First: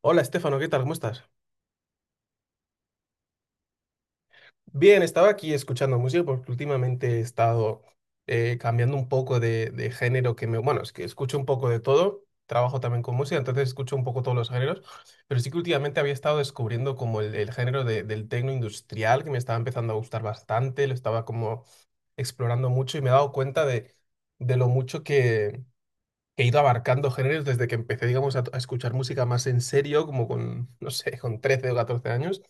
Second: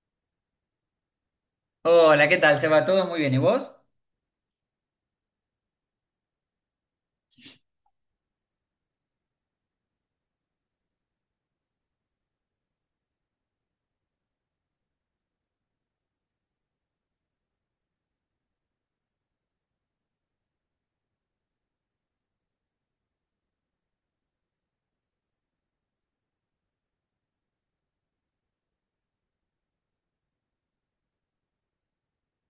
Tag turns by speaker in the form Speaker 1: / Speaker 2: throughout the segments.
Speaker 1: Hola, Estefano, ¿qué tal? ¿Cómo estás?
Speaker 2: Hola, ¿qué tal, Seba? ¿Todo muy bien? ¿Y vos?
Speaker 1: Bien, estaba aquí escuchando música porque últimamente he estado cambiando un poco de género que me... Bueno, es que escucho un poco de todo, trabajo también con música, entonces escucho un poco todos los géneros, pero sí que últimamente había estado descubriendo como el género del techno industrial que me estaba empezando a gustar bastante, lo estaba como explorando mucho y me he dado cuenta de lo mucho que he ido abarcando géneros desde que empecé, digamos, a escuchar música más en serio, como con, no sé, con 13 o 14 años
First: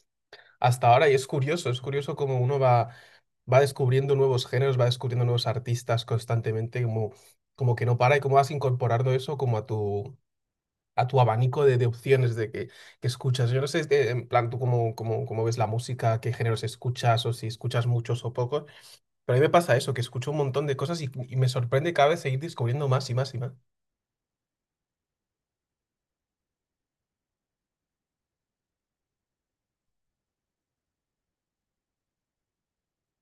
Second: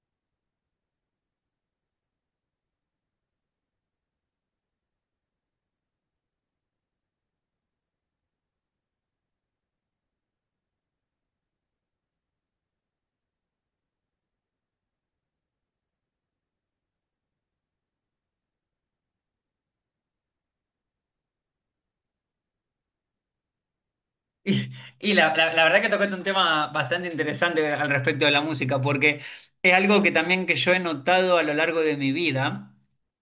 Speaker 1: hasta ahora. Y es curioso cómo uno va, va descubriendo nuevos géneros, va descubriendo nuevos artistas constantemente, como, como que no para, y cómo vas incorporando eso como a a tu abanico de opciones de que escuchas. Yo no sé, este, en plan, tú cómo ves la música, qué géneros escuchas o si escuchas muchos o pocos, pero a mí me pasa eso, que escucho un montón de cosas y me sorprende cada vez seguir descubriendo más y más y más.
Speaker 2: Y, la verdad que tocaste un tema bastante interesante al respecto de la música, porque es algo que también que yo he notado a lo largo de mi vida,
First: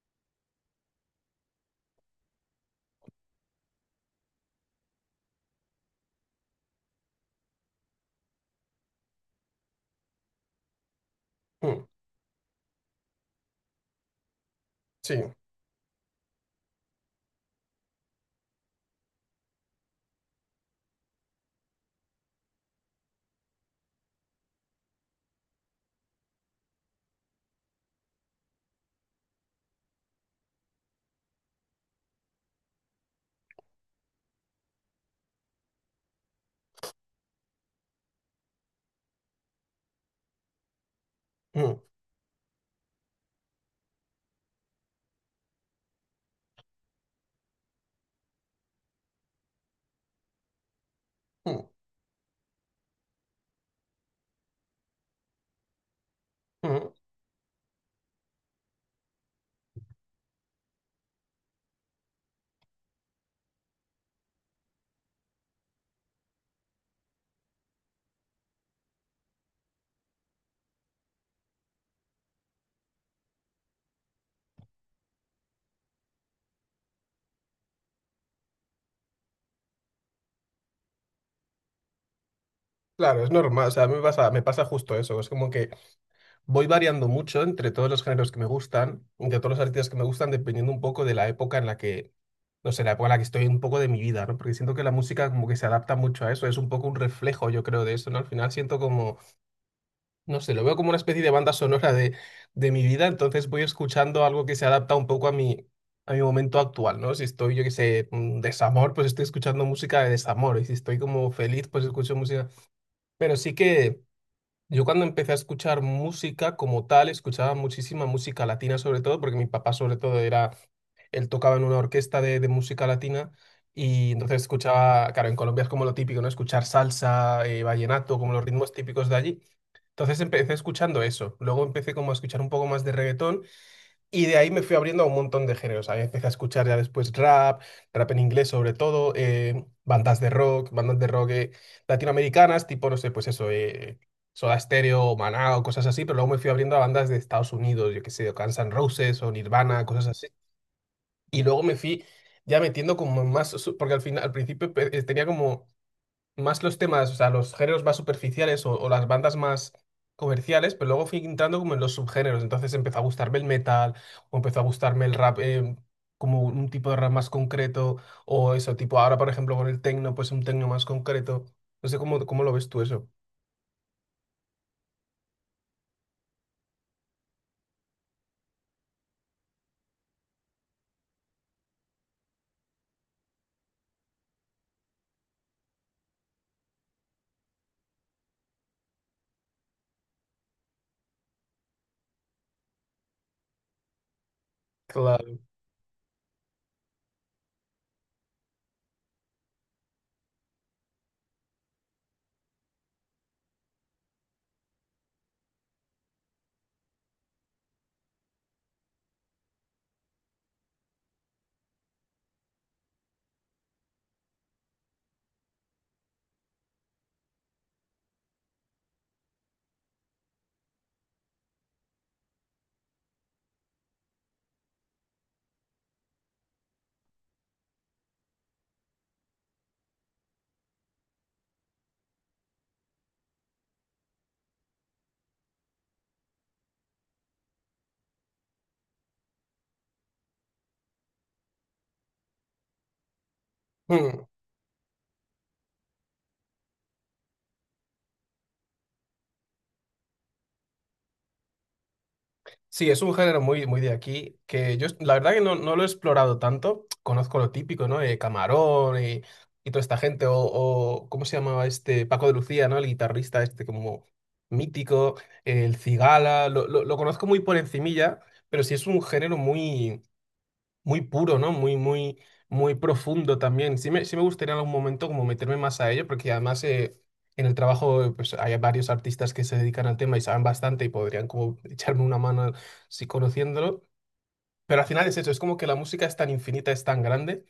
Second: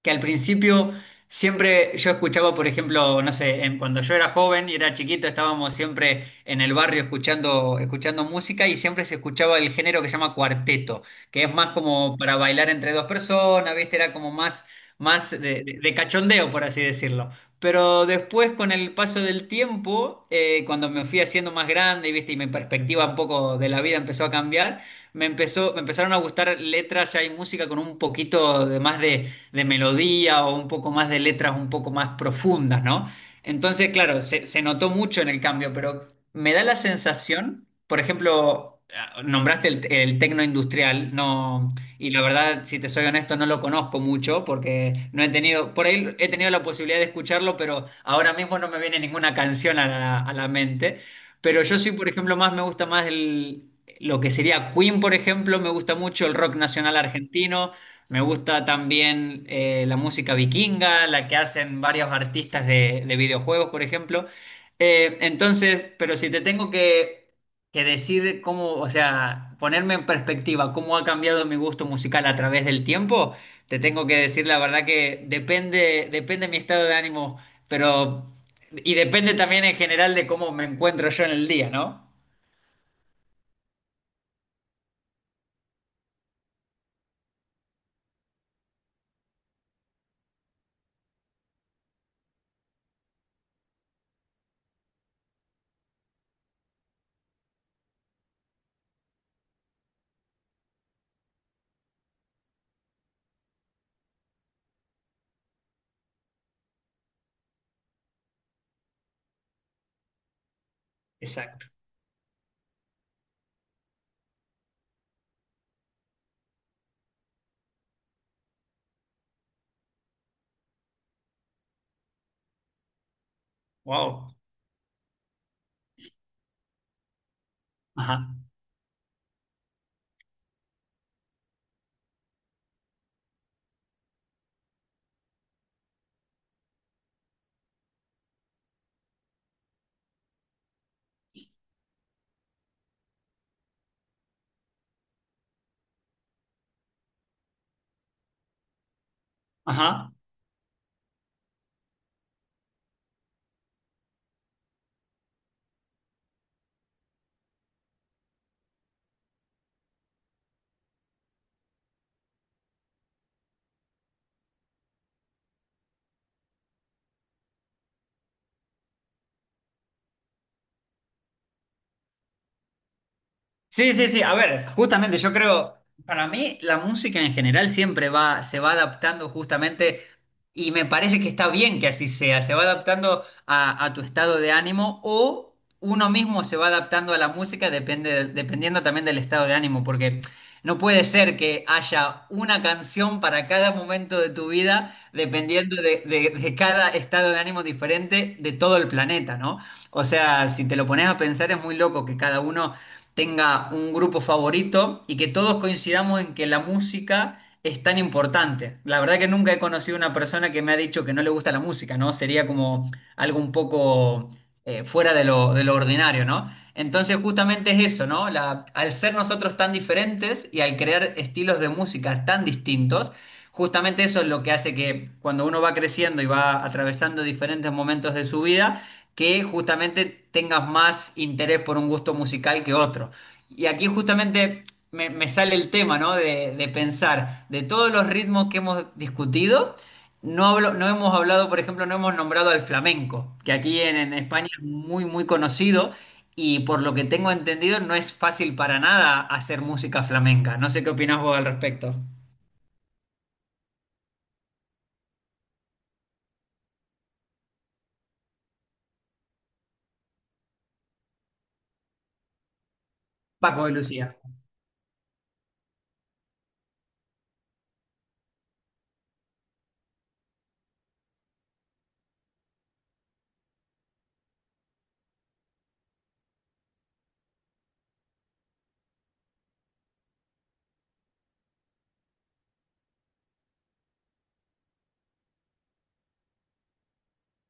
Speaker 2: que al principio siempre yo escuchaba, por ejemplo, no sé, cuando yo era joven y era chiquito, estábamos siempre en el barrio escuchando, escuchando música y siempre se escuchaba el género que se llama cuarteto, que es más
Speaker 1: Mm,
Speaker 2: como para bailar entre dos personas, ¿viste? Era como más,
Speaker 1: sí.
Speaker 2: más de cachondeo, por así decirlo. Pero después, con el paso del tiempo, cuando me fui haciendo más grande, y viste, y mi perspectiva un poco de la vida empezó a cambiar, me empezaron a gustar letras ya y música con un poquito de más de melodía o un poco más de letras un poco más profundas, ¿no? Entonces, claro, se notó mucho en el cambio, pero me da la sensación, por ejemplo, ah, nombraste el tecno industrial, no,
Speaker 1: mm,
Speaker 2: y la verdad, si te soy honesto, no lo conozco mucho porque no he tenido, por ahí he tenido la posibilidad de escucharlo, pero ahora mismo no me viene ninguna canción a la mente. Pero
Speaker 1: mm,
Speaker 2: yo sí, por ejemplo, más me gusta más el, lo que sería Queen, por ejemplo, me gusta mucho el rock
Speaker 1: mm.
Speaker 2: nacional argentino, me gusta también la música vikinga, la que hacen varios artistas de videojuegos, por ejemplo. Entonces, pero si te tengo que decide cómo, o sea, ponerme en perspectiva cómo ha cambiado mi gusto musical a través del tiempo, te tengo que decir la verdad que depende, depende mi estado de ánimo, pero y depende también en general de cómo me encuentro yo en el día, ¿no?
Speaker 1: Claro, es normal, o sea, a mí me pasa justo eso, es como que voy variando mucho entre todos los géneros que me gustan, entre todos los artistas que me gustan, dependiendo un poco de la época en la que, no sé, la época en la que estoy un poco de mi vida, ¿no? Porque siento que la música como que se adapta mucho a eso, es un poco un reflejo, yo creo, de eso, ¿no? Al final siento como, no sé, lo veo como una especie de banda sonora de mi vida, entonces voy escuchando algo que se adapta un poco a a mi momento actual, ¿no? Si estoy, yo qué sé, desamor, pues estoy escuchando música de desamor, y si estoy como
Speaker 2: Exacto.
Speaker 1: feliz, pues escucho música. Pero sí que... Yo cuando empecé a escuchar música como tal, escuchaba muchísima música latina sobre todo, porque mi papá sobre todo era, él tocaba en una orquesta de música latina y
Speaker 2: Wow.
Speaker 1: entonces escuchaba, claro, en Colombia es como lo típico, ¿no? Escuchar salsa,
Speaker 2: Ajá.
Speaker 1: vallenato, como los ritmos típicos de allí. Entonces empecé escuchando eso. Luego empecé como a escuchar un poco más de reggaetón y de ahí me fui abriendo a un montón de géneros. Ahí empecé a escuchar ya después rap, rap en inglés sobre todo, bandas de rock latinoamericanas, tipo, no sé, pues eso, Soda Stereo, Maná o cosas así, pero luego me fui abriendo a bandas de Estados Unidos, yo qué sé, o Guns N' Roses o Nirvana, cosas
Speaker 2: Ajá.
Speaker 1: así. Y luego me fui ya metiendo como en más, porque al final, al principio tenía como más los temas, o sea, los géneros más superficiales o las bandas más comerciales, pero luego fui entrando como en los subgéneros. Entonces empezó a gustarme el metal, o empezó a gustarme el rap, como un tipo de rap más concreto, o eso, tipo ahora, por ejemplo, con el techno pues un techno más concreto. No sé cómo lo ves tú eso.
Speaker 2: Sí, sí, sí. A ver, justamente yo creo, para mí la música en general siempre va, se va adaptando justamente y me parece que está bien que así sea. Se va adaptando a tu estado de ánimo o uno mismo se va adaptando a la música depende, dependiendo también del estado de ánimo, porque no puede ser que haya una canción para cada momento de tu vida
Speaker 1: Claro.
Speaker 2: dependiendo de, de cada estado de ánimo diferente de todo el planeta, ¿no? O sea, si te lo pones a pensar es muy loco que cada uno tenga un grupo favorito y que todos coincidamos en que la música es tan importante. La verdad que nunca he conocido una persona que me ha dicho que no le gusta la música, ¿no? Sería como algo un poco fuera de lo ordinario, ¿no? Entonces justamente es eso, ¿no? Al ser nosotros tan diferentes y al crear estilos de música tan distintos, justamente eso es lo que hace que cuando uno va creciendo y va atravesando diferentes momentos de su vida, que justamente tengas más interés por un gusto musical que otro. Y aquí justamente me sale el tema, ¿no? De pensar, de todos los ritmos que hemos discutido, no hemos hablado, por ejemplo, no hemos nombrado al flamenco, que aquí en
Speaker 1: Mm.
Speaker 2: España es muy, muy conocido y por lo que tengo entendido no es fácil para nada hacer música flamenca. No sé qué opinás vos al respecto.
Speaker 1: Sí, es un género muy, muy de aquí, que yo la verdad que no, no lo he explorado tanto. Conozco lo típico, ¿no? De Camarón y toda esta gente, o ¿cómo se llamaba este? Paco de Lucía, ¿no? El guitarrista este
Speaker 2: Paco y
Speaker 1: como
Speaker 2: Lucía.
Speaker 1: mítico, el Cigala, lo conozco muy por encimilla, pero sí es un género muy, muy puro, ¿no? Muy, muy, muy profundo también. Sí me gustaría en algún momento como meterme más a ello, porque además en el trabajo pues hay varios artistas que se dedican al tema y saben bastante y podrían como echarme una mano si conociéndolo. Pero al final es eso, es como que la música es tan infinita, es tan grande,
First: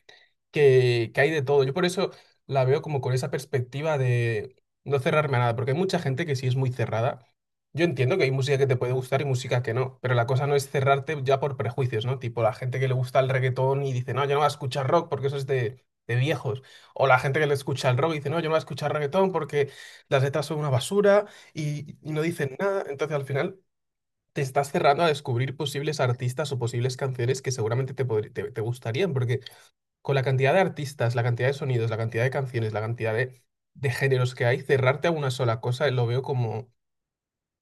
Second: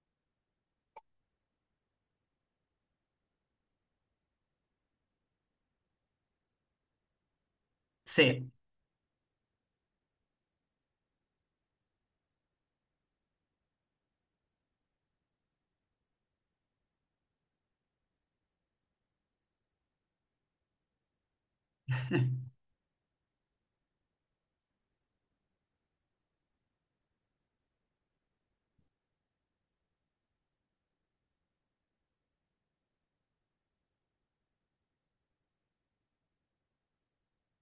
Speaker 1: que hay de todo. Yo por eso la veo como con esa perspectiva de no cerrarme a nada, porque hay mucha gente que sí es muy cerrada. Yo entiendo que hay
Speaker 2: Sí,
Speaker 1: música que te puede gustar y música que no, pero la cosa no es cerrarte ya por prejuicios, ¿no? Tipo la gente que le gusta el reggaetón y dice, no, yo no voy a escuchar rock porque eso es de viejos. O la gente que le escucha el rock y dice, no, yo no voy a escuchar reggaetón porque las letras son una basura y no dicen nada. Entonces al final te estás cerrando a descubrir posibles artistas o posibles canciones que seguramente te gustarían, porque con la cantidad de artistas, la cantidad de sonidos, la cantidad de canciones, la cantidad de géneros que hay, cerrarte a una sola cosa lo veo como...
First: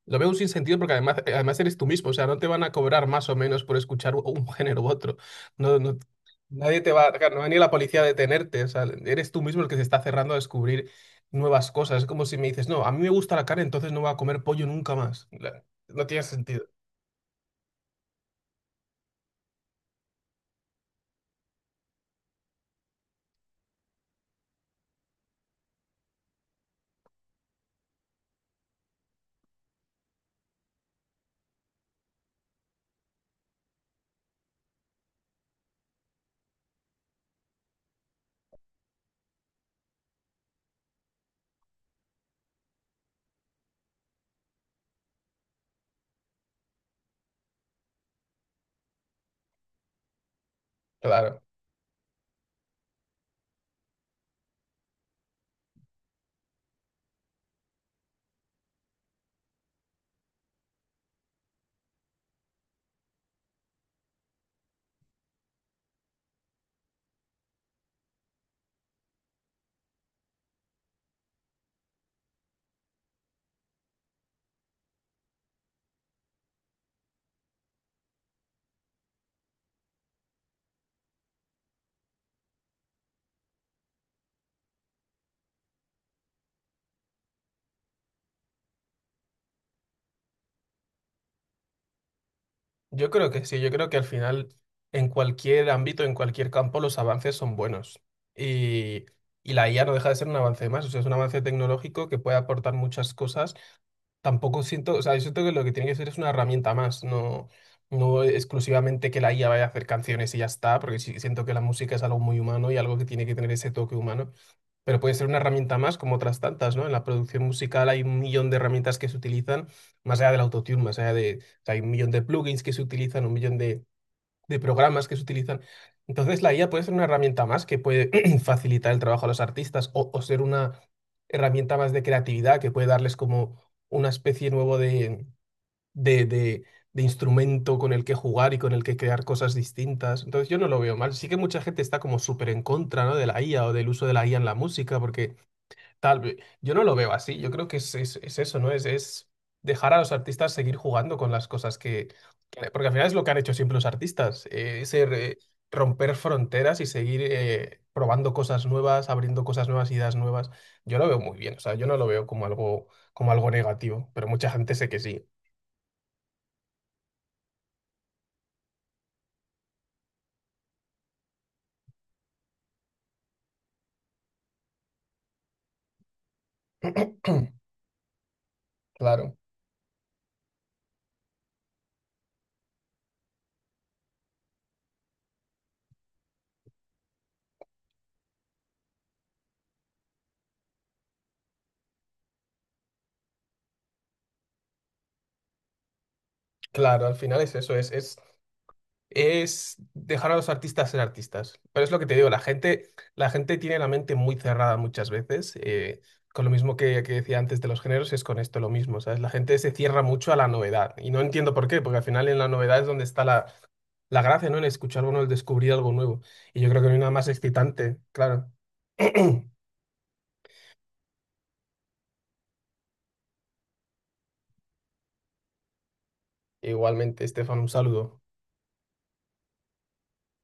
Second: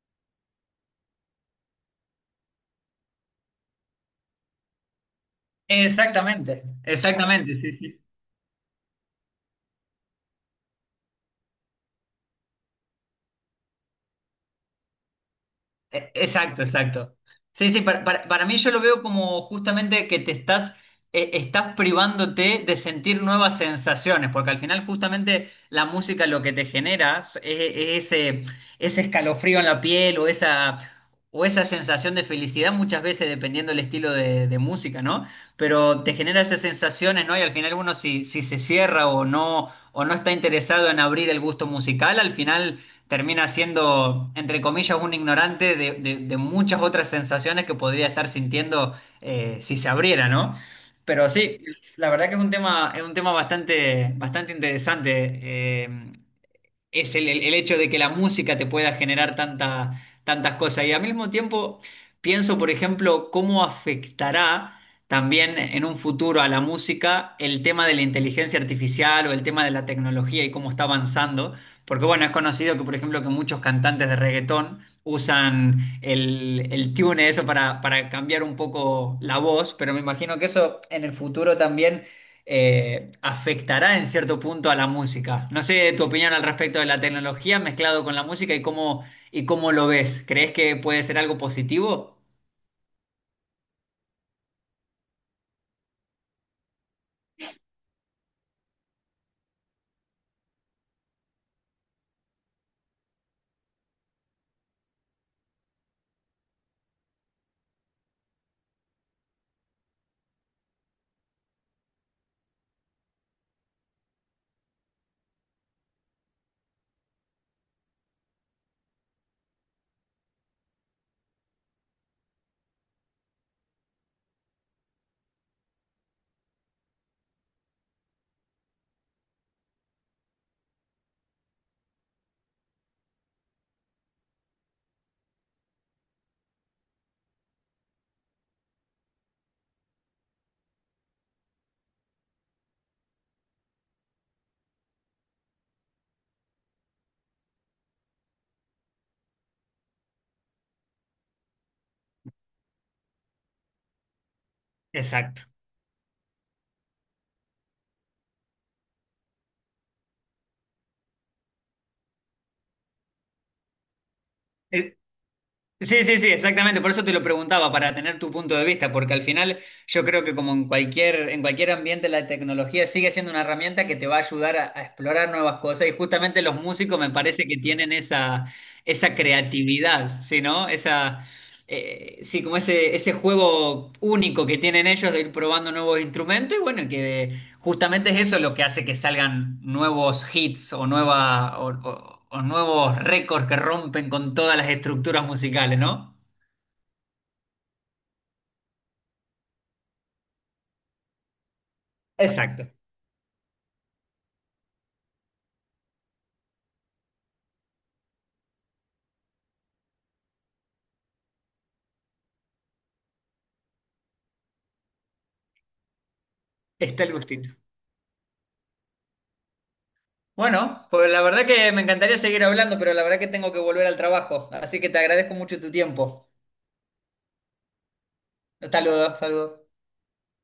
Speaker 1: Lo veo un sinsentido porque además, además eres tú mismo, o sea, no te van a cobrar más o menos por escuchar un género u otro. No, no,
Speaker 2: exactamente,
Speaker 1: nadie te va, no va a
Speaker 2: exactamente,
Speaker 1: venir la
Speaker 2: sí,
Speaker 1: policía
Speaker 2: sí.
Speaker 1: a detenerte, o sea, eres tú mismo el que se está cerrando a descubrir nuevas cosas. Es como si me dices, no, a mí me gusta la carne, entonces no voy a comer pollo nunca más. No
Speaker 2: E-
Speaker 1: tiene sentido.
Speaker 2: Exacto, exacto. Sí, sí, para, para mí yo lo veo como justamente que te estás, estás privándote de sentir nuevas sensaciones, porque al final justamente la música lo que te genera es ese, ese escalofrío en la piel o esa sensación de felicidad muchas veces dependiendo del estilo de música, ¿no? Pero te genera esas sensaciones, ¿no? Y al final uno si, si se cierra o no está interesado en abrir el gusto musical, al final termina siendo, entre comillas, un ignorante de, de muchas otras sensaciones que podría estar sintiendo si se abriera, ¿no? Pero
Speaker 1: Claro.
Speaker 2: sí, la verdad que es un tema bastante, bastante interesante. Es el, el hecho de que la música te pueda generar tantas cosas. Y al mismo tiempo pienso, por ejemplo, cómo afectará también en un futuro a la música el tema de la inteligencia artificial o el tema de la tecnología y cómo está avanzando. Porque bueno, es conocido que, por ejemplo, que muchos cantantes de reggaetón usan el tune, eso para cambiar un poco la voz, pero me imagino que eso en el futuro también afectará en cierto punto a la música. No sé tu opinión al respecto de la tecnología mezclado con la música y cómo lo ves. ¿Crees que puede ser algo positivo?
Speaker 1: Yo creo que sí, yo creo que al final, en cualquier ámbito, en cualquier campo, los avances son buenos. Y, y la IA no deja de ser un avance más, o sea, es un avance tecnológico que puede aportar muchas cosas. Tampoco siento, o sea, yo siento que lo que tiene que ser es una herramienta más, no, no exclusivamente que la IA vaya a hacer canciones y ya está, porque sí, siento que la música es algo muy humano y algo que tiene que tener ese toque humano. Pero puede ser una herramienta más, como otras tantas, ¿no? En la producción musical hay un millón de herramientas que se utilizan, más allá del autotune, más allá de... o sea, hay un millón de plugins que se utilizan, un millón de programas que se utilizan. Entonces, la IA puede ser una herramienta más que puede facilitar el trabajo a los artistas o ser una herramienta más de creatividad que puede darles como una especie nuevo de, de, de instrumento con el que jugar y con el que crear cosas distintas. Entonces, yo no lo veo mal. Sí que mucha gente está como súper en contra, ¿no? De la IA o del uso de la IA en la música, porque tal vez. Yo no lo veo así. Yo creo que es eso, ¿no? Es dejar a los artistas seguir jugando con las cosas porque al final es lo que han hecho siempre los artistas.
Speaker 2: Exacto.
Speaker 1: Romper fronteras y seguir probando cosas nuevas, abriendo cosas nuevas, ideas nuevas. Yo lo veo muy bien. O sea, yo no lo veo como algo negativo, pero mucha gente sé
Speaker 2: E-
Speaker 1: que sí.
Speaker 2: Sí, sí, sí, exactamente. Por eso te lo preguntaba, para tener tu punto de vista, porque al final yo creo que como en cualquier ambiente la tecnología sigue siendo una herramienta que te va a ayudar a explorar nuevas cosas y justamente los músicos me parece que tienen esa, esa
Speaker 1: Claro,
Speaker 2: creatividad, ¿sí, no? Esa, sí, como ese juego único que tienen ellos de ir probando nuevos instrumentos y bueno, que justamente es eso lo que hace que salgan nuevos hits o, nueva, o nuevos récords que rompen con todas las estructuras musicales, ¿no?
Speaker 1: claro, al final es eso, es es dejar a los artistas ser artistas. Pero es lo que te digo,
Speaker 2: Exacto.
Speaker 1: la gente tiene la mente muy cerrada muchas veces. Con lo mismo que decía antes de los géneros, es con esto lo mismo, ¿sabes? La gente se cierra mucho a la novedad. Y no entiendo por qué, porque al final en la novedad es donde está la gracia, ¿no? En escuchar algo, en el descubrir algo nuevo. Y yo creo que no hay
Speaker 2: Está
Speaker 1: nada
Speaker 2: el
Speaker 1: más
Speaker 2: gustillo.
Speaker 1: excitante, claro.
Speaker 2: Bueno, pues la verdad que me encantaría seguir hablando, pero la verdad que tengo que volver al trabajo. Así que te agradezco mucho tu tiempo.
Speaker 1: Igualmente, Estefan, un saludo.
Speaker 2: Saludos, saludos.